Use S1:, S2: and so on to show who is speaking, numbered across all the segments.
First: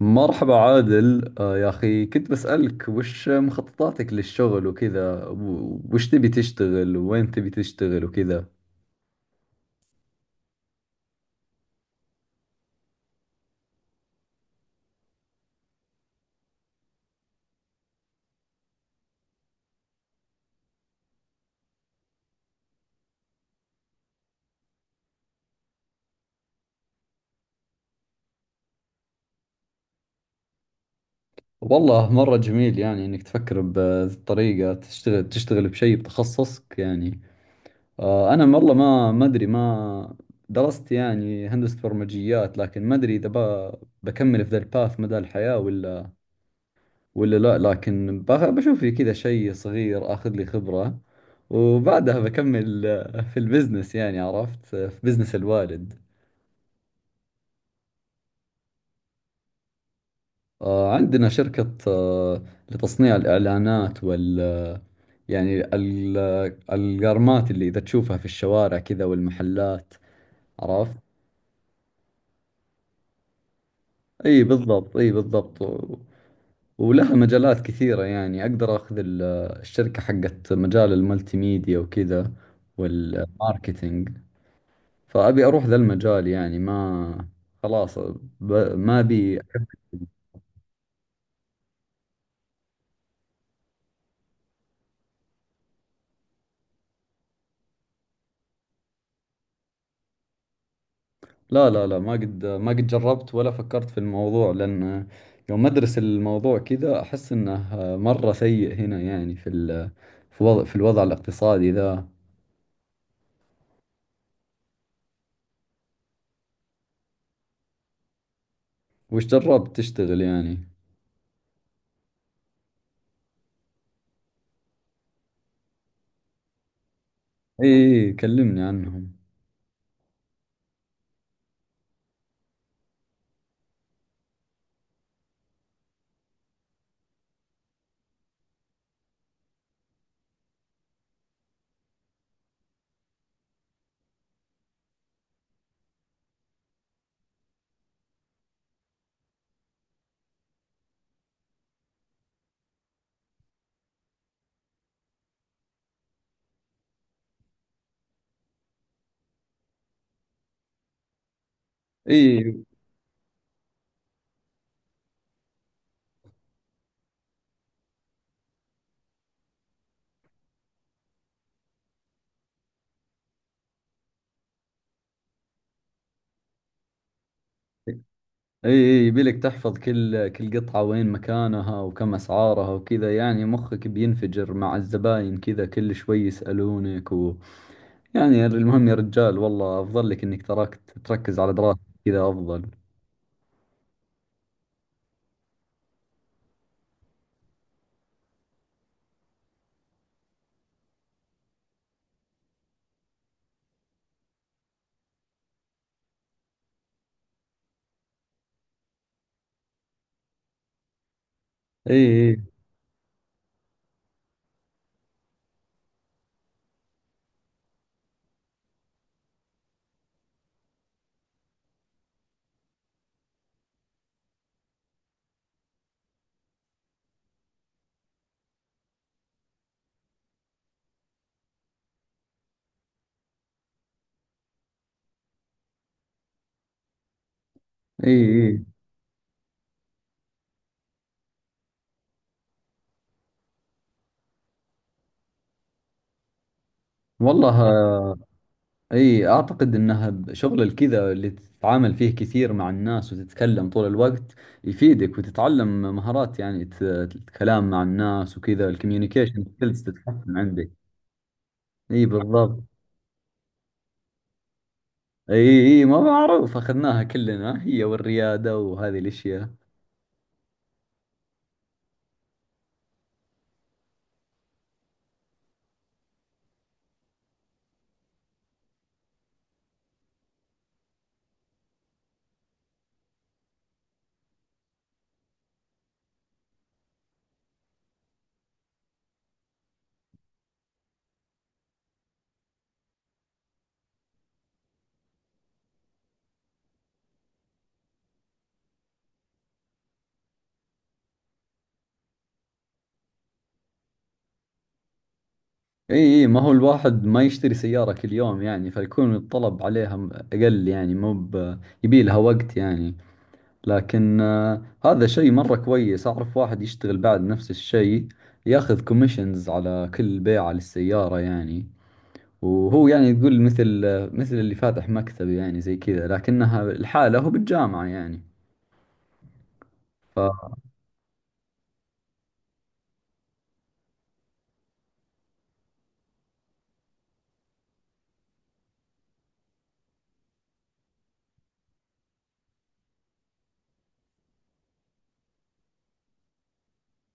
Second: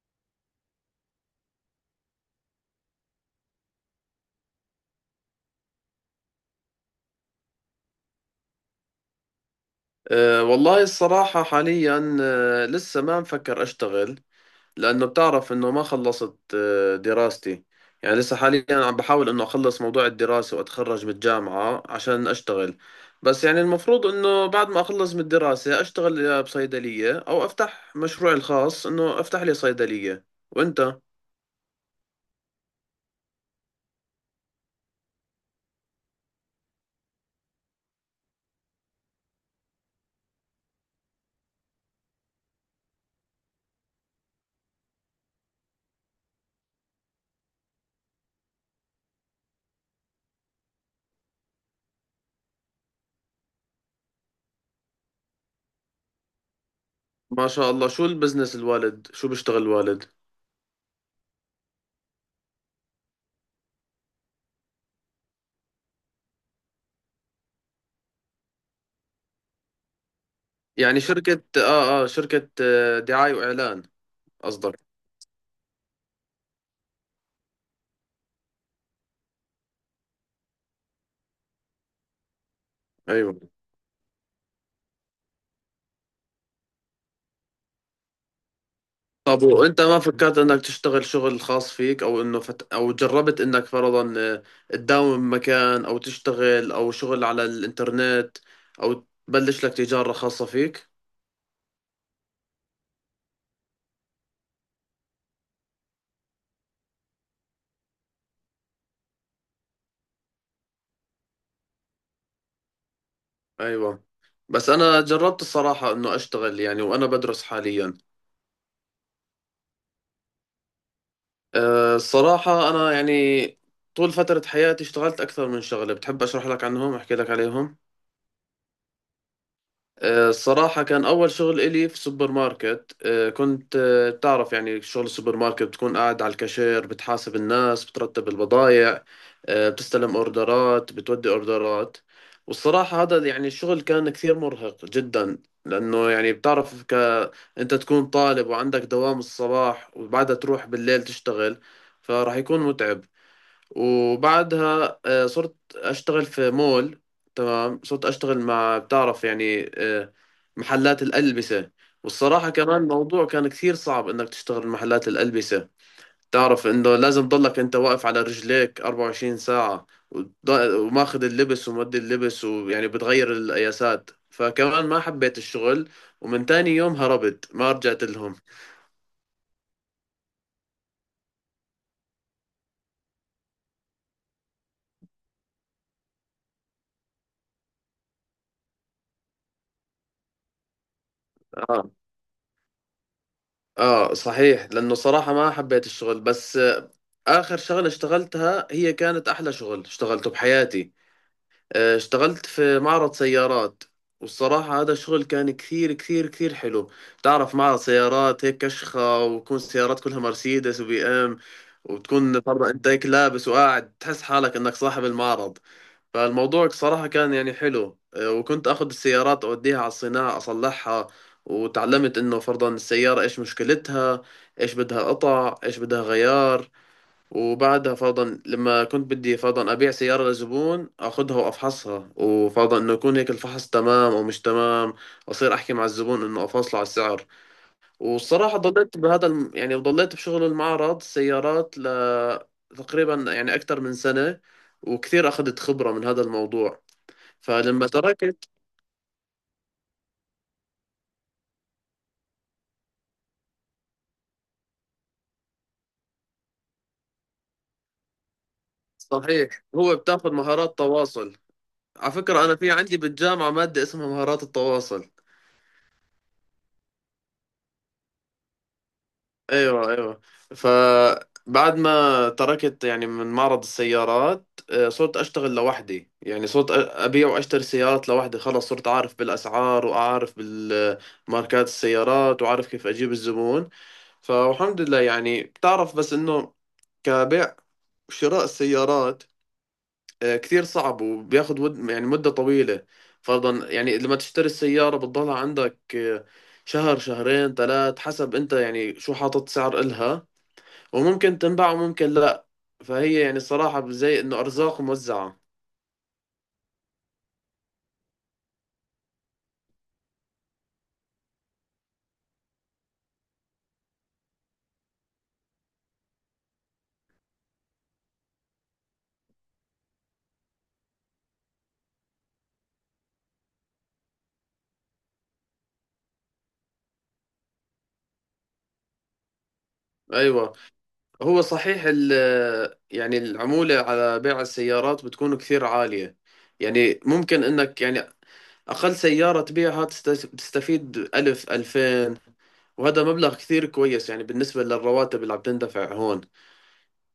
S1: مرحبا عادل، يا أخي، كنت بسألك وش مخططاتك للشغل وكذا وش تبي تشتغل، وين تبي تشتغل وكذا.
S2: والله الصراحة حاليا لسه ما مفكر أشتغل، لأنه بتعرف إنه ما خلصت دراستي. يعني لسه حاليا عم بحاول إنه أخلص موضوع الدراسة وأتخرج من الجامعة عشان أشتغل. بس يعني المفروض إنه بعد ما أخلص من الدراسة أشتغل يا بصيدلية أو أفتح مشروعي الخاص إنه أفتح لي صيدلية. وأنت؟
S1: والله مرة جميل يعني إنك تفكر بطريقة تشتغل بشيء بتخصصك يعني. أنا والله ما أدري، ما درست يعني هندسة برمجيات، لكن ما أدري إذا بكمل في ذا الباث مدى الحياة ولا، ولا لا لكن بشوف لي كذا شيء صغير، اخذ لي خبرة وبعدها بكمل، في البزنس يعني. عرفت؟ في بزنس الوالد.
S2: ما شاء الله، شو البزنس الوالد، شو بيشتغل الوالد؟
S1: عندنا شركة، لتصنيع الإعلانات يعني القرمات اللي إذا تشوفها في الشوارع كذا والمحلات. عرفت؟
S2: يعني شركة آه آه شركة آه دعاية وإعلان.
S1: أي
S2: قصدك.
S1: بالضبط، أي بالضبط، ولها مجالات كثيرة يعني. أقدر أخذ الشركة حقت مجال الملتي ميديا وكذا
S2: أيوة.
S1: والماركتينج. فأبي أروح ذا المجال يعني، ما خلاص، ب... ما أبي.
S2: طب وانت ما فكرت انك تشتغل شغل خاص فيك، او انه او جربت انك فرضا، تداوم مكان او تشتغل او شغل على الانترنت او تبلش لك تجارة خاصة فيك.
S1: لا لا لا، ما قد جربت ولا فكرت في الموضوع، لأن يوم أدرس الموضوع كذا أحس إنه مرة سيء هنا، يعني في ال... في وضع... في الوضع الاقتصادي ذا.
S2: ايوه، بس انا جربت الصراحة انه اشتغل يعني وانا بدرس حاليا.
S1: وش جربت تشتغل يعني؟
S2: الصراحة انا يعني طول فترة حياتي اشتغلت اكثر من شغلة، بتحب اشرح لك عنهم، احكي لك عليهم؟
S1: إي، كلمني عنهم.
S2: الصراحة كان أول شغل إلي في سوبر ماركت. كنت بتعرف يعني شغل السوبر ماركت بتكون قاعد على الكاشير، بتحاسب الناس، بترتب البضائع، بتستلم أوردرات، بتودي أوردرات. والصراحة هذا يعني الشغل كان كثير مرهق جدا، لأنه يعني بتعرف أنت تكون طالب وعندك دوام الصباح وبعدها تروح بالليل تشتغل، فراح يكون متعب. وبعدها صرت أشتغل في مول. تمام، صرت أشتغل مع بتعرف يعني محلات الألبسة.
S1: إي،
S2: والصراحة
S1: إي،
S2: كمان الموضوع كان كثير صعب إنك تشتغل محلات الألبسة. تعرف إنه لازم تضلك أنت واقف على رجليك 24 ساعة، وماخذ اللبس ومودي اللبس ويعني بتغير القياسات، فكمان ما حبيت الشغل. ومن تاني يوم هربت، ما رجعت لهم.
S1: إي، يبيلك تحفظ كل قطعة وين مكانها وكم أسعارها وكذا، يعني مخك بينفجر مع الزباين، كذا كل شوي يسألونك يعني. المهم يا رجال، والله افضل لك انك تركت، تركز على دراستك
S2: آه.
S1: كذا افضل.
S2: صحيح، لأنه صراحة ما حبيت الشغل. بس آخر شغلة اشتغلتها هي كانت أحلى شغل اشتغلته بحياتي. اشتغلت في معرض سيارات. والصراحة هذا الشغل كان كثير كثير كثير حلو. تعرف معرض سيارات هيك كشخة، وتكون السيارات كلها مرسيدس وبي ام،
S1: اي، اي،
S2: وتكون برضه انت هيك لابس وقاعد تحس حالك انك صاحب المعرض. فالموضوع صراحة كان يعني حلو. وكنت اخذ السيارات اوديها على الصناعة اصلحها، وتعلمت انه فرضا السيارة ايش مشكلتها، ايش بدها قطع، ايش بدها غيار. وبعدها فرضا لما كنت بدي فرضا أبيع سيارة لزبون، أخذها وأفحصها، وفرضا إنه يكون هيك الفحص تمام أو مش تمام، أصير أحكي مع الزبون إنه أفاصله على السعر.
S1: اي،
S2: والصراحة
S1: اي،
S2: ضليت بهذا يعني ضليت بشغل المعرض سيارات تقريبا يعني أكثر من سنة، وكثير أخذت خبرة من هذا الموضوع.
S1: والله.
S2: فلما تركت.
S1: اي اعتقد انها شغل الكذا اللي تتعامل فيه كثير مع الناس وتتكلم طول الوقت، يفيدك وتتعلم مهارات يعني، الكلام مع الناس وكذا، الكوميونيكيشن
S2: صحيح،
S1: سكيلز
S2: هو بتاخذ
S1: تتحسن عندك.
S2: مهارات تواصل.
S1: اي
S2: على فكرة أنا
S1: بالضبط.
S2: في عندي بالجامعة مادة اسمها مهارات التواصل.
S1: اي، اي، ما معروف، اخذناها كلنا هي والريادة وهذه الاشياء.
S2: ايوه، ايوه. فبعد ما تركت يعني من معرض السيارات، صرت اشتغل لوحدي. يعني صرت ابيع واشتري سيارات لوحدي، خلص صرت عارف بالاسعار واعرف بالماركات السيارات وعارف كيف اجيب الزبون. فالحمد لله، يعني بتعرف بس انه كبيع وشراء السيارات كثير صعب وبياخد ود يعني مدة طويلة. فرضا يعني لما تشتري السيارة بتضلها عندك شهر شهرين ثلاث، حسب انت يعني شو حاطط سعر إلها، وممكن تنباع وممكن لا. فهي يعني الصراحة زي إنه أرزاق موزعة.
S1: اي، اي، ما هو الواحد ما يشتري سيارة كل يوم يعني، فيكون الطلب عليها اقل، يعني مو يبي لها وقت يعني. لكن، هذا شيء مرة كويس. اعرف واحد يشتغل بعد نفس الشيء، ياخذ كوميشنز على كل بيعة للسيارة يعني. وهو يعني، تقول مثل، مثل اللي فاتح مكتب يعني، زي كذا، لكنها الحالة هو بالجامعة يعني. ف...
S2: أيوة. هو صحيح يعني العمولة على بيع السيارات بتكون كثير عالية. يعني ممكن إنك يعني أقل سيارة تبيعها تستفيد ألف ألفين، وهذا مبلغ كثير كويس يعني بالنسبة للرواتب اللي عم تندفع هون.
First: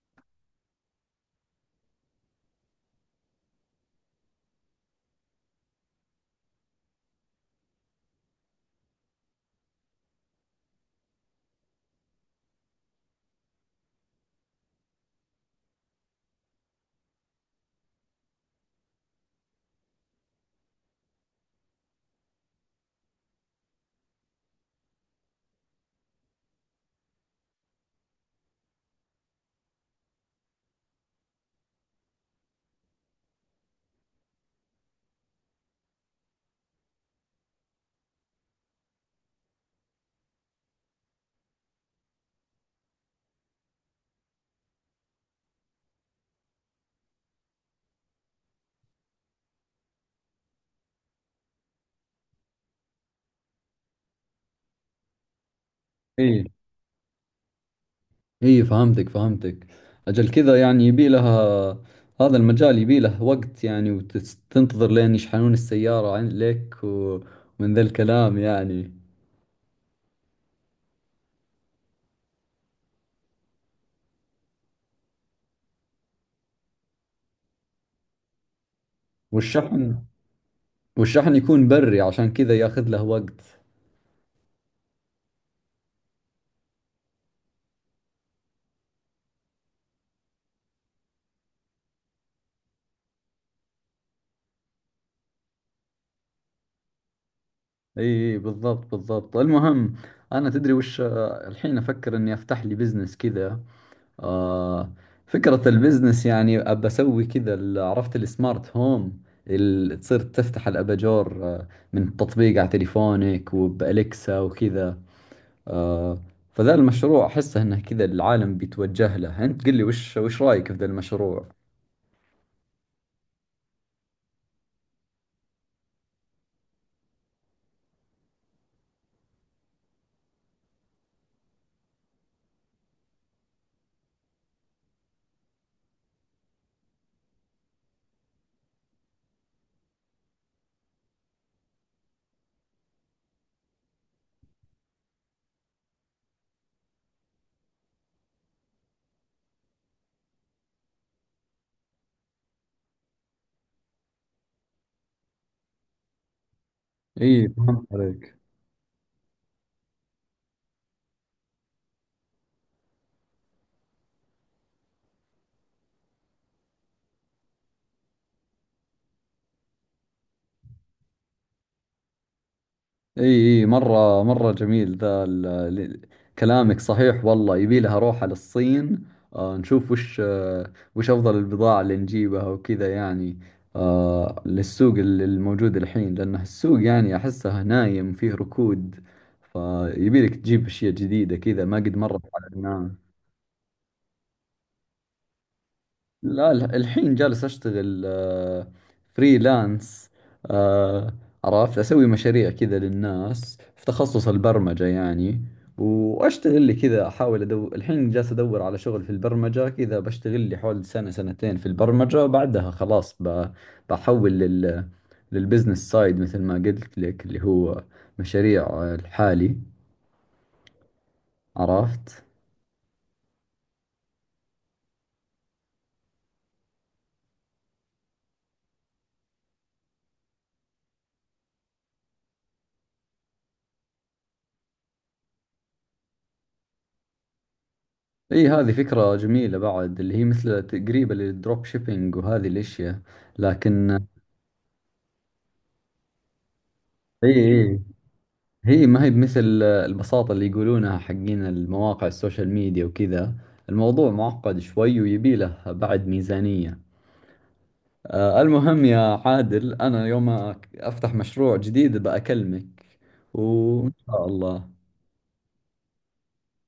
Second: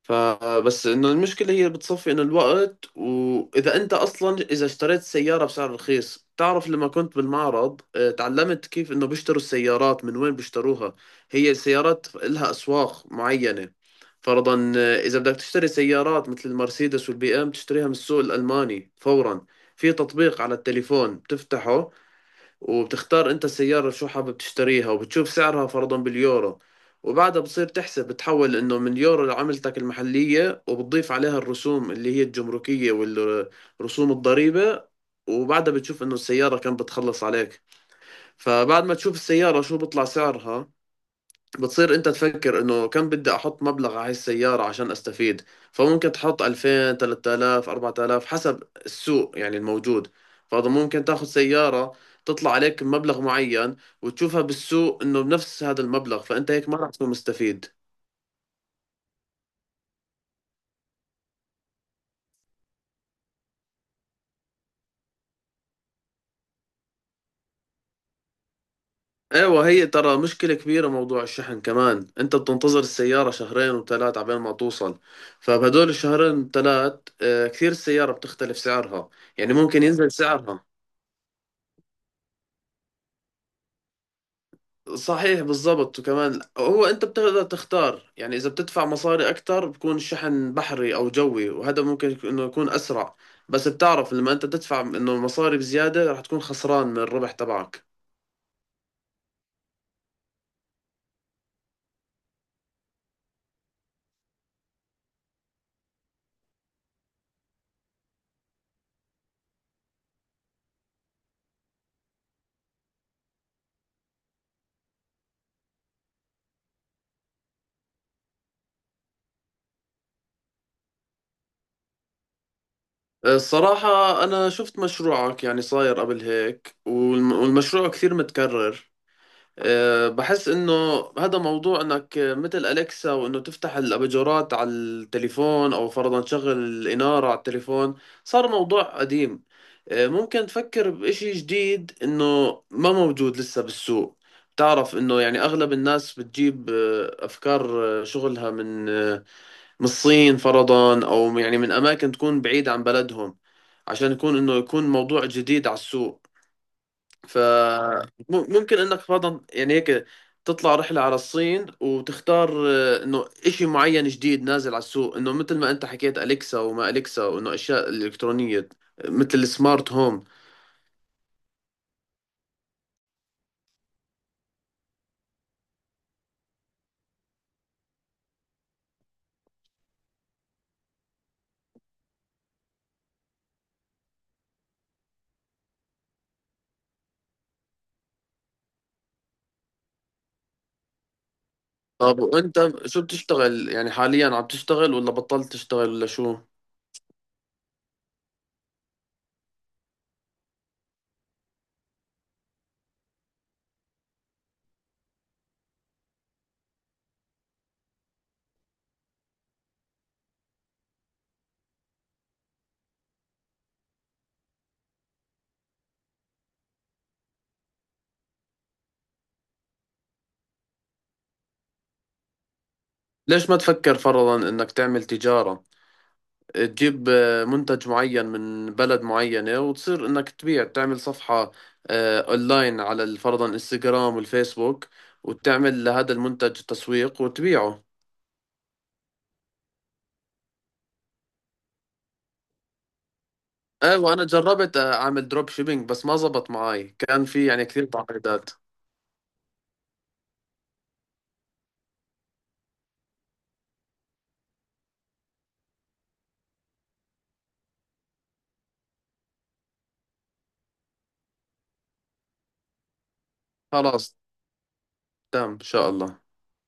S2: فبس انه المشكلة هي بتصفي انه الوقت، واذا انت اصلا اذا اشتريت سيارة بسعر رخيص. تعرف لما كنت بالمعرض تعلمت كيف انه بيشتروا السيارات، من وين بيشتروها. هي السيارات لها اسواق معينة. فرضا، اذا بدك تشتري سيارات مثل المرسيدس والبي ام تشتريها من السوق الالماني فورا. في تطبيق على التليفون بتفتحه، وبتختار انت السيارة شو حابب تشتريها، وبتشوف سعرها فرضا باليورو. وبعدها بتصير تحسب، بتحول انه من يورو لعملتك المحلية، وبتضيف عليها الرسوم اللي هي الجمركية والرسوم الضريبة، وبعدها بتشوف انه السيارة كم بتخلص عليك. فبعد ما تشوف السيارة شو بيطلع سعرها، بتصير انت تفكر انه كم بدي احط مبلغ على هاي السيارة عشان استفيد. فممكن تحط 2000 3000 4000 حسب السوق يعني الموجود. فهذا ممكن تاخذ سيارة تطلع عليك مبلغ معين، وتشوفها بالسوق انه بنفس هذا المبلغ،
S1: إي.
S2: فانت هيك ما راح تكون مستفيد.
S1: اي فهمتك، فهمتك. اجل كذا يعني يبي لها، هذا المجال يبي له وقت يعني، وتنتظر لين يشحنون السيارة لك ومن ذا الكلام يعني.
S2: ايوه، هي ترى مشكلة كبيرة موضوع الشحن كمان، انت بتنتظر السيارة شهرين وثلاث عبين ما توصل. فبهدول الشهرين ثلاث كثير السيارة بتختلف سعرها، يعني ممكن
S1: والشحن،
S2: ينزل سعرها.
S1: والشحن يكون بري عشان كذا ياخذ له وقت.
S2: صحيح، بالضبط. وكمان هو انت بتقدر تختار يعني اذا بتدفع مصاري اكثر بكون شحن بحري او جوي، وهذا ممكن انه يكون اسرع. بس بتعرف لما انت تدفع انه مصاري بزيادة رح تكون خسران من الربح تبعك.
S1: اي، إي بالضبط، بالضبط. المهم، انا تدري وش، الحين افكر اني افتح لي بزنس كذا. آه فكرة البزنس يعني أبى أسوي كذا، عرفت السمارت هوم اللي تصير تفتح الأباجور من تطبيق على تليفونك وبأليكسا وكذا. آه فذا المشروع أحسه إنه كذا العالم بيتوجه له. أنت قل لي، وش رأيك في ذا المشروع؟
S2: الصراحة انا شفت مشروعك يعني صاير قبل هيك، والمشروع كثير متكرر. بحس انه هذا موضوع انك مثل اليكسا، وانه تفتح الاباجورات على التليفون او فرضا تشغل الاناره على التليفون، صار موضوع قديم. ممكن تفكر بإشي جديد انه ما موجود لسه بالسوق. بتعرف انه يعني اغلب الناس بتجيب افكار، شغلها من الصين فرضا او يعني من اماكن تكون بعيدة عن بلدهم، عشان يكون انه يكون موضوع جديد على السوق.
S1: إيه فهمت عليك.
S2: فممكن انك فرضا يعني هيك تطلع رحلة على الصين وتختار انه اشي معين جديد نازل على السوق، انه مثل ما انت حكيت اليكسا وما اليكسا، وانه اشياء الكترونية مثل السمارت هوم.
S1: اي، اي، مرة مرة جميل ذا ال- كلامك صحيح. والله يبي لها اروح على الصين، نشوف وش، وش افضل البضاعة اللي نجيبها وكذا يعني، للسوق الموجود الحين، لانه السوق يعني احسه نايم، فيه ركود، فيبي لك تجيب اشياء جديدة كذا، ما قد
S2: طب
S1: مرت على
S2: وانت
S1: الناس.
S2: شو بتشتغل، يعني حاليا عم تشتغل ولا بطلت تشتغل ولا شو؟
S1: لا، الحين جالس أشتغل فريلانس. آه، عرفت أسوي مشاريع كذا للناس في تخصص البرمجة يعني. وأشتغل لي كذا، أحاول أدور، الحين جالس أدور على شغل في البرمجة كذا، بشتغل لي حول سنة سنتين في البرمجة، بعدها خلاص، بحول للبزنس سايد، مثل ما قلت لك اللي هو مشاريع، الحالي. عرفت.
S2: ليش ما تفكر فرضا انك تعمل تجارة، تجيب منتج معين من بلد معينة وتصير انك تبيع، تعمل صفحة اونلاين على فرضا انستغرام والفيسبوك، وتعمل لهذا المنتج تسويق وتبيعه.
S1: اي هذه فكرة جميلة بعد، اللي هي مثل قريبة للدروب شيبينج وهذه الاشياء،
S2: ايه،
S1: لكن،
S2: وانا جربت اعمل دروب شيبينج بس ما زبط معي، كان
S1: اي،
S2: في يعني
S1: اي،
S2: كثير تعقيدات.
S1: هي ما هي بمثل البساطة اللي يقولونها حقين المواقع السوشيال ميديا وكذا. الموضوع معقد شوي، ويبي له بعد ميزانية. المهم يا عادل، انا يوم افتح مشروع جديد بأكلمك، وان
S2: خلاص.
S1: شاء الله.
S2: تمام، ان شاء الله.